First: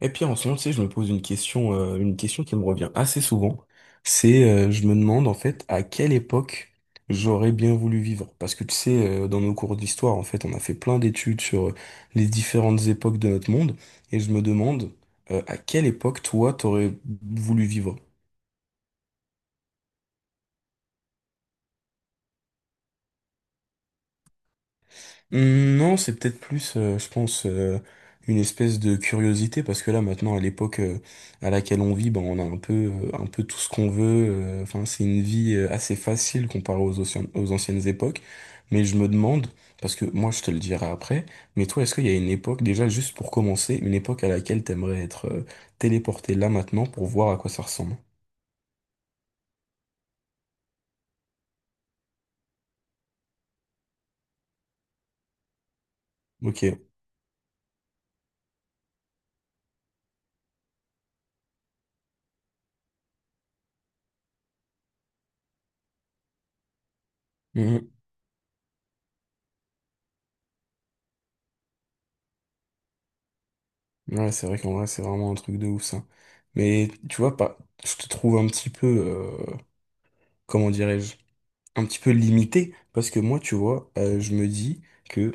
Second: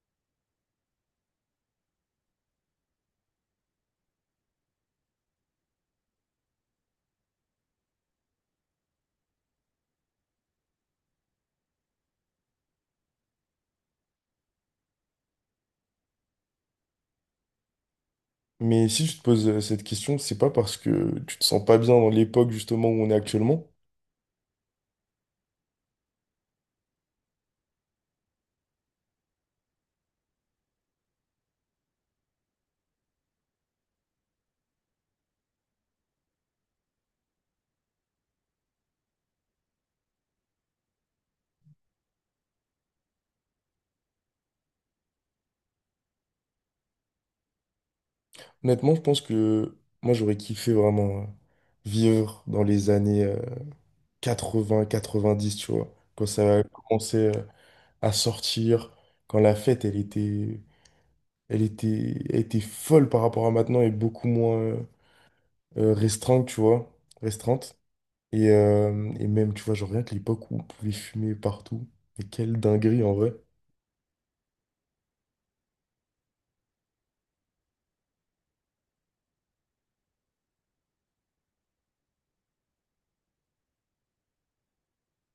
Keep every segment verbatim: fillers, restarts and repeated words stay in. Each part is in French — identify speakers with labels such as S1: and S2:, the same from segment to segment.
S1: Et puis en ce moment, tu sais, je me pose une question, euh, une question qui me revient assez souvent. C'est, euh, je me demande en fait à quelle époque j'aurais bien voulu vivre. Parce que tu sais, euh, dans nos cours d'histoire, en fait, on a fait plein d'études sur euh, les différentes époques de notre monde. Et je me demande, euh, à quelle époque toi, t'aurais voulu vivre?
S2: Mais si tu te poses euh, cette question, c'est pas parce que tu te sens pas bien dans l'époque justement où on est actuellement.
S1: Hum, Non, c'est peut-être plus, euh, je pense, euh, une espèce de curiosité, parce que là, maintenant, à l'époque euh, à laquelle on vit, ben, on a un peu, euh, un peu tout ce qu'on veut. euh, Enfin, c'est une vie euh, assez facile comparée aux, anciens- aux anciennes époques. Mais je me demande, parce que moi, je te le dirai après, mais toi, est-ce qu'il y a une époque, déjà, juste pour commencer, une époque à laquelle t'aimerais être euh, téléporté là maintenant pour voir à quoi ça ressemble?
S2: Honnêtement, je pense que moi j'aurais kiffé vraiment euh, vivre dans les années euh, quatre-vingts, quatre-vingt-dix, tu vois, quand ça a
S1: OK.
S2: commencé euh, à sortir, quand la fête elle était, elle était, elle était folle par rapport à maintenant et beaucoup moins euh, euh, restreinte, tu vois, restreinte.
S1: Mhm.
S2: Et, euh, et même, tu vois, genre rien que l'époque où on pouvait fumer partout. Mais quelle dinguerie en vrai.
S1: Ouais, c'est vrai qu'en vrai, c'est vraiment un truc de ouf, ça. Mais tu vois, pas, je te trouve un petit peu, euh, comment dirais-je, un petit peu limité, parce que moi, tu vois, euh, je me dis que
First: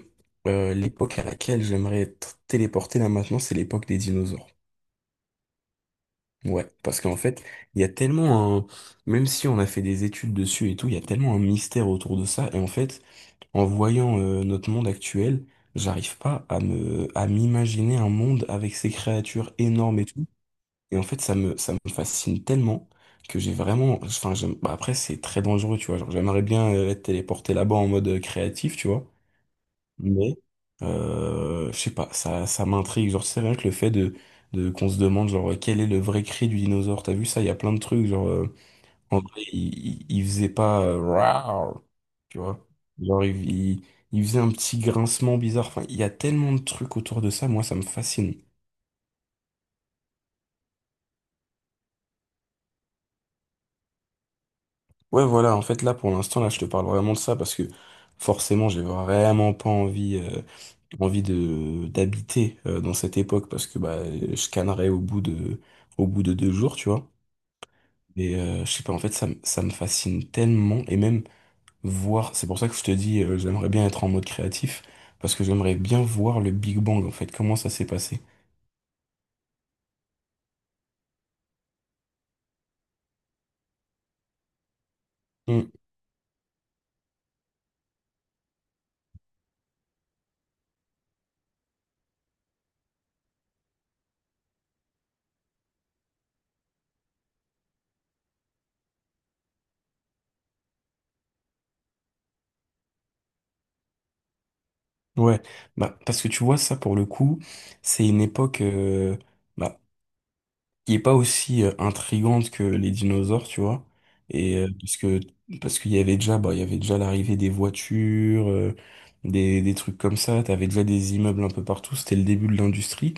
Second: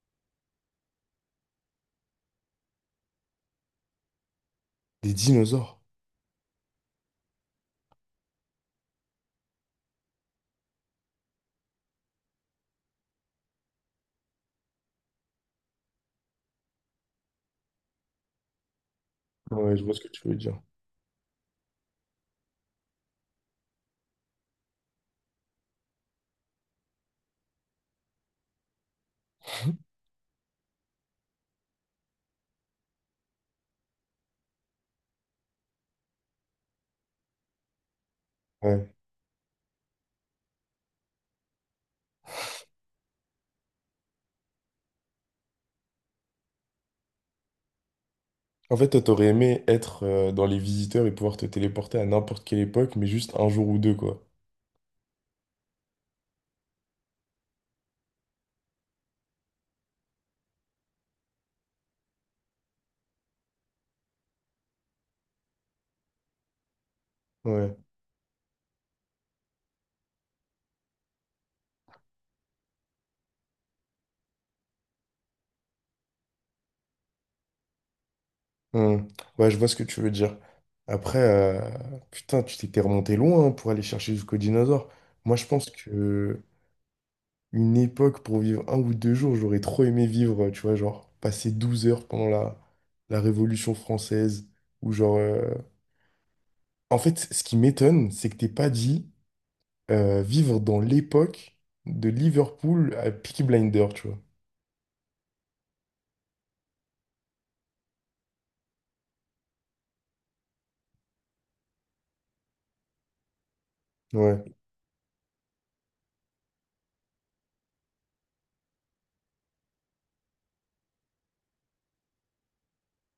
S1: euh, l'époque à laquelle j'aimerais être téléporté là maintenant, c'est l'époque des dinosaures.
S2: Des dinosaures.
S1: Ouais, parce qu'en fait, il y a tellement un... même si on a fait des études dessus et tout, il y a tellement un mystère autour de ça, et en fait, en voyant euh, notre monde actuel, j'arrive pas à me... à m'imaginer un monde avec ces créatures
S2: Ouais, je vois ce
S1: énormes et
S2: que tu
S1: tout.
S2: veux dire.
S1: Et en fait, ça me, ça me fascine tellement que j'ai vraiment. Enfin, j'aime- bah, après, c'est très dangereux, tu vois. Genre, j'aimerais bien euh, être téléporté là-bas en mode euh, créatif, tu vois. Mais, euh, je sais pas, ça, ça m'intrigue. Genre, c'est rien que le fait de, de qu'on se demande, genre, euh, quel est le vrai cri du dinosaure. T'as vu ça? Il y a plein de trucs. Genre, euh,
S2: Ouais.
S1: en vrai, il, il, il faisait pas, euh, Rawr, tu vois. Genre, il, il, il faisait un petit grincement bizarre. Enfin, il y a tellement de trucs autour de ça. Moi, ça me fascine.
S2: En fait, toi, t'aurais aimé être euh, dans les visiteurs et pouvoir te téléporter à n'importe quelle époque, mais juste un jour ou deux, quoi.
S1: Ouais, voilà, en fait, là, pour l'instant, là, je te parle vraiment de ça parce que forcément, j'ai vraiment pas envie, euh, envie de, d'habiter euh, dans cette époque parce que bah, je cannerais au bout de, au bout de deux jours, tu vois.
S2: Ouais.
S1: Et euh, je sais pas, en fait, ça, me- ça me fascine tellement et même voir, c'est pour ça que je te dis, euh, j'aimerais bien être en mode créatif parce que j'aimerais bien voir le Big Bang, en fait, comment ça s'est passé.
S2: Hmm. Ouais, je vois ce que tu veux dire. Après, euh, putain, tu t'étais remonté loin hein, pour aller chercher jusqu'au dinosaure. Moi, je pense
S1: Mm.
S2: que une époque pour vivre un ou deux jours, j'aurais trop aimé vivre, euh, tu vois, genre passer douze heures pendant la, la Révolution française. ou genre... euh, En fait, ce qui m'étonne, c'est que t'es pas dit, euh, vivre dans l'époque de Liverpool à Peaky Blinder, tu vois.
S1: Ouais, bah, parce que tu vois, ça, pour le coup, c'est une époque, euh, bah, qui est pas aussi euh, intrigante que les dinosaures, tu vois.
S2: Ouais.
S1: Et euh, parce que parce qu'il y avait déjà bah il y avait déjà l'arrivée des voitures, euh, des des trucs comme ça, t'avais déjà des immeubles un peu partout, c'était le début de l'industrie.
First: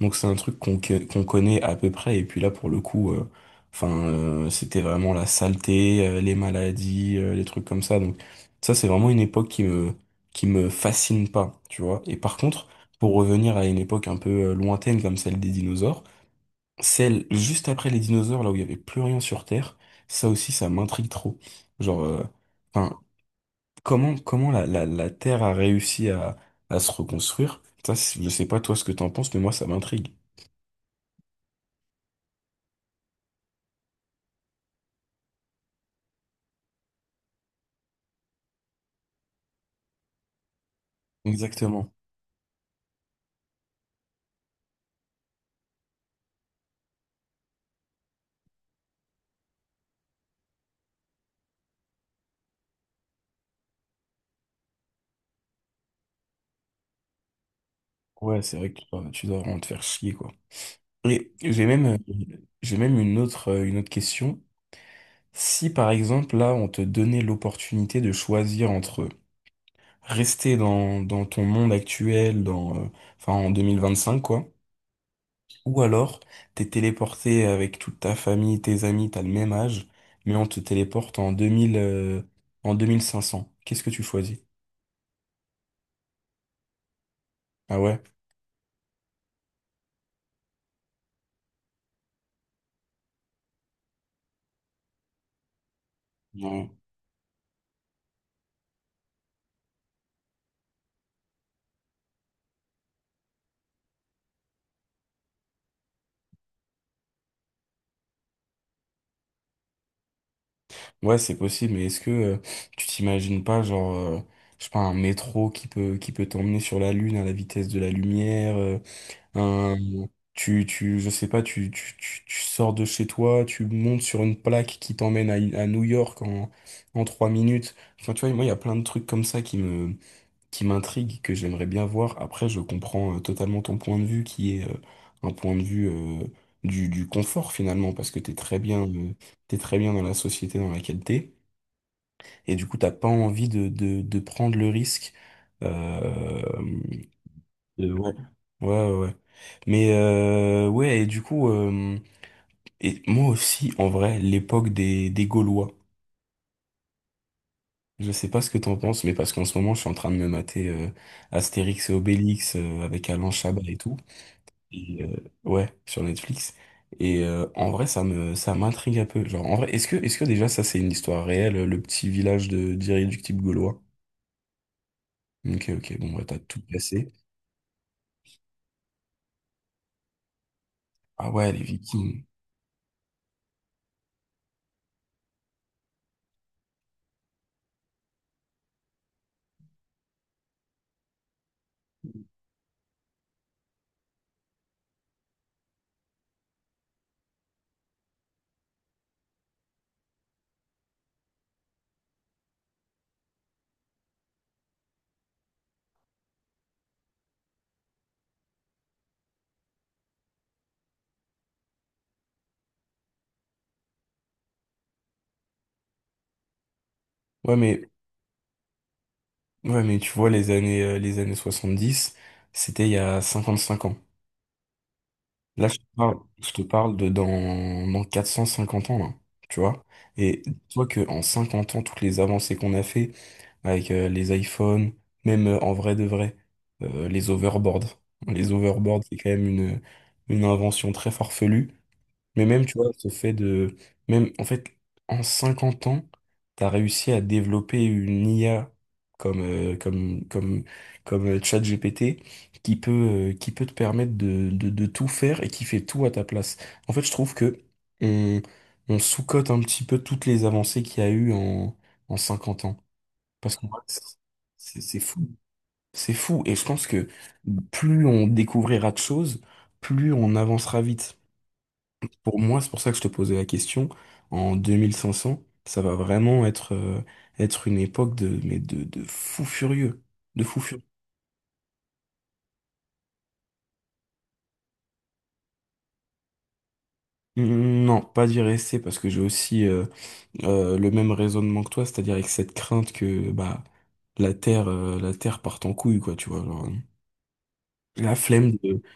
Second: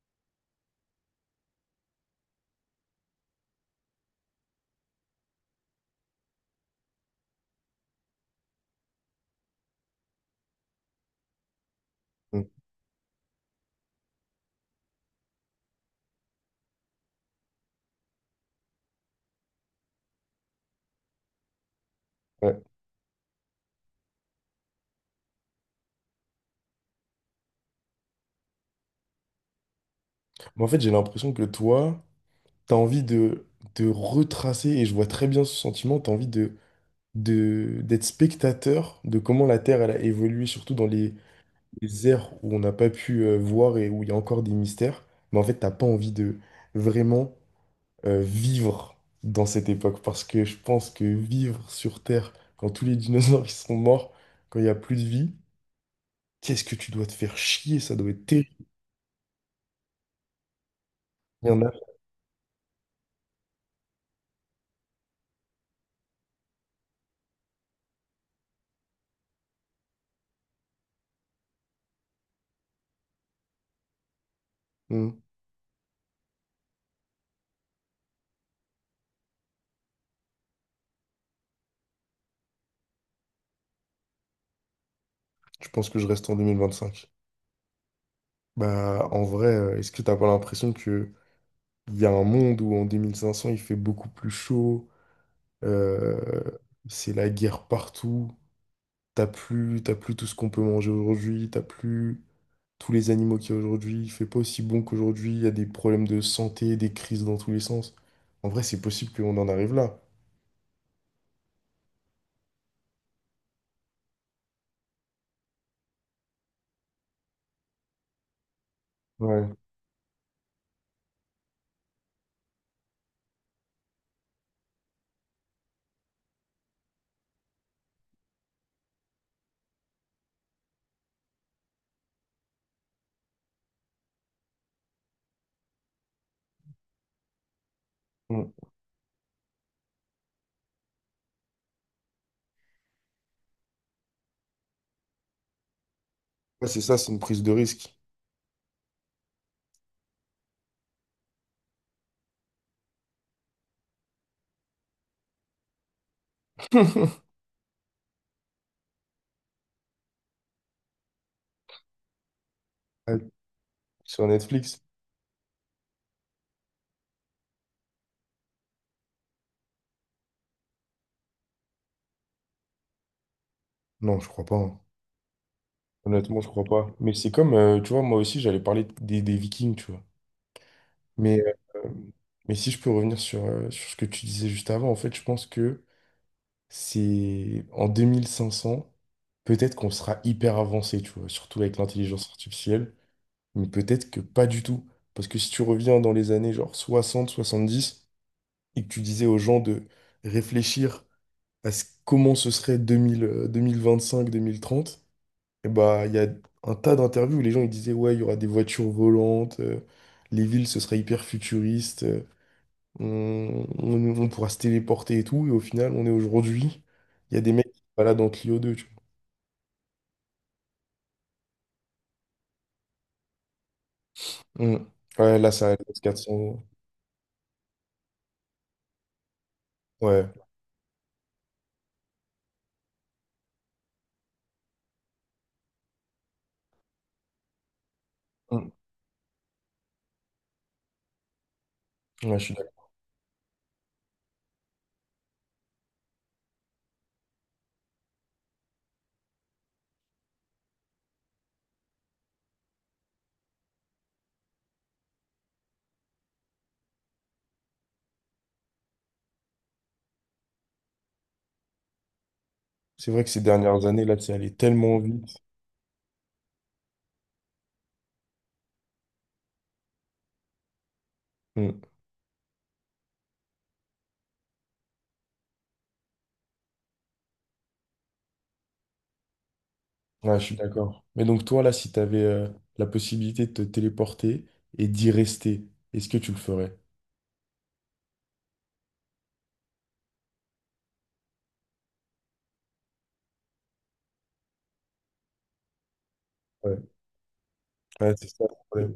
S1: Donc c'est un truc qu'on que- qu'on connaît à peu près et puis là pour le coup euh, enfin, euh, c'était vraiment la saleté, euh, les maladies, euh, les trucs comme ça. Donc ça c'est vraiment une époque qui me qui me fascine pas, tu vois. Et par
S2: Mm.
S1: contre, pour revenir à une époque un peu euh, lointaine comme celle des dinosaures, celle juste après les dinosaures, là où il y avait plus rien sur Terre, ça aussi, ça m'intrigue trop. Genre, euh,
S2: Ouais.
S1: enfin, comment, comment la, la, la Terre a réussi à, à se reconstruire? Ça, c'est- je sais pas toi ce que t'en penses, mais moi, ça m'intrigue.
S2: Mais en fait, j'ai l'impression que toi, t'as envie de, de retracer, et je vois très bien ce sentiment, t'as envie de, de, d'être spectateur de comment la Terre elle a évolué, surtout dans les,
S1: Exactement.
S2: les ères où on n'a pas pu euh, voir et où il y a encore des mystères. Mais en fait, t'as pas envie de vraiment euh, vivre dans cette époque, parce que je pense que vivre sur Terre, quand tous les dinosaures ils sont morts, quand il n'y a plus de vie, qu'est-ce que tu dois te faire chier, ça doit être
S1: Ouais, c'est
S2: terrible.
S1: vrai que tu dois, tu dois vraiment te faire chier, quoi. Et
S2: Il y en
S1: j'ai
S2: a.
S1: même, euh, j'ai même une autre, euh, une autre question. Si, par exemple, là, on te donnait l'opportunité de choisir entre rester dans, dans ton monde actuel, dans, euh, enfin, en deux mille vingt-cinq, quoi.
S2: Hmm.
S1: Ou alors, t'es téléporté avec toute ta famille, tes amis, t'as le même âge, mais on te téléporte en deux mille, euh, en deux mille cinq cents. Qu'est-ce que tu choisis?
S2: Je pense que je reste en deux mille vingt-cinq.
S1: Ah ouais?
S2: Bah, en vrai, euh, est-ce que t'as pas l'impression que il y a un monde où en deux mille cinq cents il fait beaucoup plus chaud, euh,
S1: Non.
S2: c'est la guerre partout, t'as plus, t'as plus tout ce qu'on peut manger aujourd'hui, t'as plus tous les animaux qu'il y a aujourd'hui, il fait pas aussi bon qu'aujourd'hui, il y a des problèmes de santé, des crises dans tous les sens. En vrai, c'est possible qu'on en arrive là.
S1: Ouais, c'est possible, mais est-ce que euh, tu t'imagines pas, genre, euh, je sais pas, un métro qui peut, qui peut t'emmener sur la Lune à la vitesse de la lumière, euh,
S2: Ouais.
S1: un, tu, tu, je sais pas, tu, tu, tu, tu sors de chez toi, tu montes sur une plaque qui t'emmène à, à New York en, en trois minutes. Enfin, tu vois, moi, il y a plein de trucs comme ça qui me, qui m'intrigue, que j'aimerais bien voir. Après, je comprends euh, totalement ton point de vue, qui est euh, un point de vue euh, du, du confort finalement, parce que t'es
S2: Hmm.
S1: très bien, euh, t'es très bien dans la société dans laquelle t'es, et du coup, t'as pas envie de, de, de prendre le risque. Euh,
S2: Ouais, c'est ça, c'est une prise de
S1: de-
S2: risque.
S1: ouais, ouais, ouais, ouais. Mais euh, ouais, et du coup, euh, et moi aussi, en vrai, l'époque des, des Gaulois. Je sais pas ce que t'en penses, mais parce qu'en ce moment, je suis en train de me mater euh, Astérix et Obélix euh, avec
S2: Ouais,
S1: Alain Chabat et tout.
S2: sur Netflix.
S1: Et, euh, ouais, sur Netflix. Et euh, en vrai, ça me, ça m'intrigue un peu. Genre, en vrai, est-ce que, est-ce que déjà ça c'est une histoire réelle, le petit village de d'irréductibles gaulois?
S2: Non, je crois pas, hein.
S1: OK, ok, bon, bah, t'as
S2: Honnêtement, je
S1: tout
S2: crois pas. Mais
S1: placé.
S2: c'est comme, euh, tu vois, moi aussi, j'allais parler des, des Vikings, tu vois.
S1: Ah
S2: Mais,
S1: ouais, les
S2: euh,
S1: Vikings.
S2: mais si je peux revenir sur, euh, sur ce que tu disais juste avant, en fait, je pense que c'est en deux mille cinq cents, peut-être qu'on sera hyper avancé, tu vois, surtout avec l'intelligence artificielle, mais peut-être que pas du tout. Parce que si tu reviens dans les années genre soixante, soixante-dix, et que tu disais aux gens de réfléchir à ce- comment ce serait deux mille, euh, deux mille vingt-cinq, deux mille trente. Et bah, il y a un tas d'interviews où les gens ils disaient, ouais, il y aura des voitures volantes, euh, les villes, ce sera hyper futuriste, euh, on, on- on pourra se téléporter et tout. Et au final, on est aujourd'hui, il y a des
S1: Ouais,
S2: mecs qui se
S1: mais,
S2: baladent en Clio deux, tu
S1: ouais, mais tu vois, les années, euh, les années soixante dix c'était il y a cinquante cinq ans.
S2: vois. Mm. Ouais, là, ça
S1: Là, je te
S2: reste
S1: parle,
S2: 400
S1: je
S2: euros.
S1: te parle de dans, dans quatre cent cinquante ans, là. Tu vois?
S2: Ouais.
S1: Et dis-toi que en cinquante ans, toutes les avancées qu'on a fait, avec euh, les iPhones, même euh, en vrai de vrai, euh, les overboards. Les
S2: Mm.
S1: overboards, c'est quand même une, une invention très farfelue.
S2: Ouais, je
S1: Mais
S2: suis
S1: même, tu vois,
S2: d'accord.
S1: ce fait de... même, en fait, en cinquante ans, t'as réussi à développer une I A comme, euh, comme, comme, comme euh, ChatGPT qui peut, euh, qui peut te permettre de, de, de tout faire et qui fait tout à ta place. En fait, je trouve que on, on sous-cote un petit peu toutes les avancées qu'il y a eu en, en cinquante ans.
S2: C'est vrai que ces
S1: Parce que
S2: dernières années, là, c'est allé
S1: c'est
S2: tellement
S1: c'est fou.
S2: vite.
S1: C'est fou. Et je pense que plus on découvrira de choses, plus on avancera vite.
S2: Mm.
S1: Pour moi, c'est pour ça que je te posais la question. En deux mille cinq cents ça va vraiment être, euh, être une époque de, mais de, de fou furieux.
S2: Ouais,
S1: De
S2: je suis
S1: fou furieux.
S2: d'accord. Mais donc, toi, là, si tu avais la possibilité de te téléporter et d'y rester, est-ce que tu le ferais?
S1: Mm, non, pas d'y rester parce que j'ai aussi euh, euh, le même raisonnement que toi, c'est-à-dire avec cette crainte que bah la Terre, euh, la Terre parte en couille, quoi, tu vois. Genre,
S2: Ouais. Ouais,
S1: la
S2: c'est ça
S1: flemme
S2: le
S1: de.
S2: problème.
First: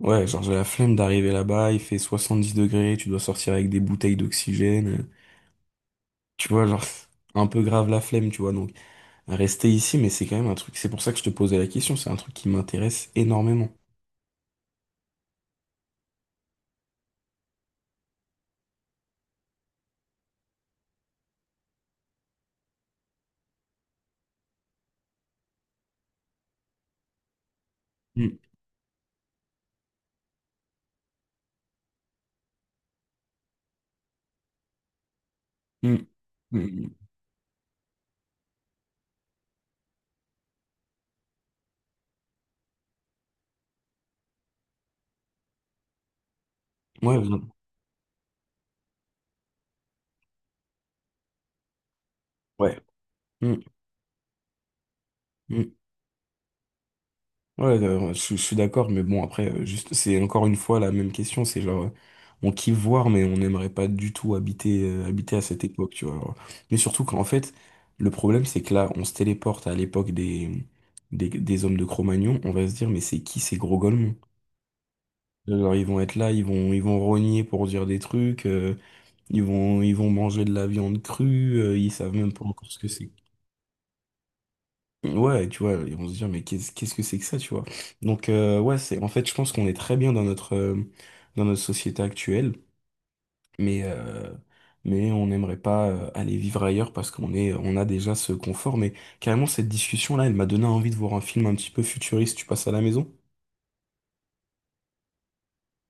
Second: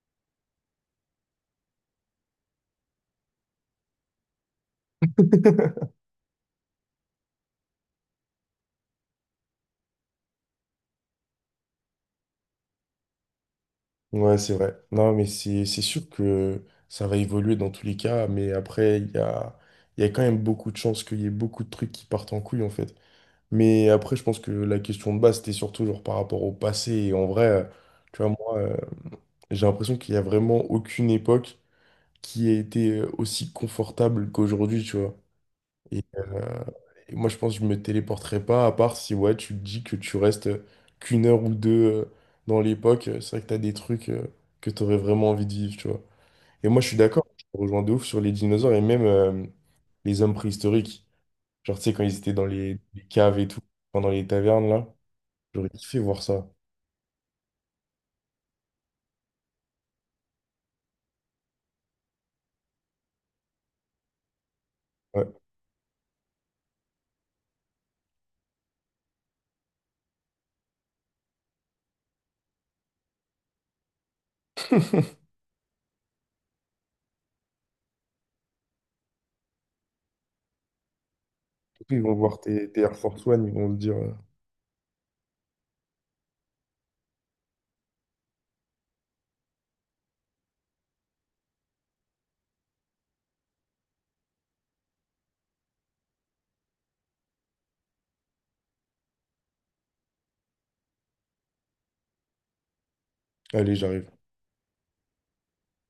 S1: Ouais, genre j'ai la flemme d'arriver là-bas, il fait soixante-dix degrés, tu dois sortir avec des bouteilles d'oxygène. euh, Tu vois, genre, c'est un peu grave la flemme, tu vois. Donc, rester ici, mais c'est quand même un truc, c'est pour ça que je te posais la question, c'est un truc qui m'intéresse énormément.
S2: Ouais, c'est vrai. Non, mais c'est c'est sûr que ça va évoluer dans tous les cas, mais après, il y a, il y a quand même beaucoup de chances qu'il y ait beaucoup de trucs qui partent en couille, en fait. Mais après, je pense que la question de base, c'était surtout genre par rapport au passé. Et en vrai, euh, tu vois,
S1: Mm,
S2: moi, euh, j'ai l'impression qu'il n'y a vraiment aucune époque qui a été euh, aussi confortable qu'aujourd'hui, tu vois. Et,
S1: mm, mm,
S2: euh,
S1: mm.
S2: et moi, je pense que je me téléporterai pas, à part si ouais, tu te dis que tu restes qu'une heure ou deux euh, dans l'époque. euh, C'est vrai que tu as des trucs euh, que tu aurais vraiment envie de vivre, tu vois. Et moi, je suis
S1: Ouais,
S2: d'accord,
S1: vraiment.
S2: je te rejoins de ouf sur les dinosaures et même euh, les hommes préhistoriques. Genre, tu sais, quand ils étaient dans les,
S1: Ouais.
S2: les caves et tout,
S1: Mm,
S2: pendant les tavernes, là, j'aurais
S1: mm.
S2: kiffé voir ça.
S1: Ouais, euh, ouais, je, je suis d'accord, mais bon, après, euh, juste, c'est encore une fois la même question, c'est genre, euh, on kiffe voir, mais on n'aimerait pas du tout habiter, euh, habiter
S2: Ouais.
S1: à cette époque, tu vois. Alors. Mais surtout qu'en fait, le problème, c'est que là, on se téléporte à l'époque des, des, des hommes de Cro-Magnon, on va se dire, mais c'est qui ces gros golemons? Alors, ils vont être là, ils vont, ils vont rogner pour dire des trucs, euh, ils vont, ils vont manger de la viande crue, euh, ils
S2: Ils
S1: savent
S2: vont
S1: même
S2: voir
S1: pas encore
S2: tes,
S1: ce
S2: tes
S1: que
S2: Air
S1: c'est.
S2: Force One, ils vont se dire, euh,
S1: Ouais, tu vois, ils vont se dire mais qu'est-ce qu'est-ce que c'est que ça, tu vois? Donc, euh, ouais, c'est, en fait, je pense qu'on est très bien dans notre, euh, dans notre société actuelle, mais, euh, mais on n'aimerait pas euh, aller vivre ailleurs parce qu'on est, on a déjà ce confort. Mais carrément, cette discussion-là, elle m'a donné envie de voir un film un petit peu futuriste. Tu passes à la maison?
S2: allez, j'arrive.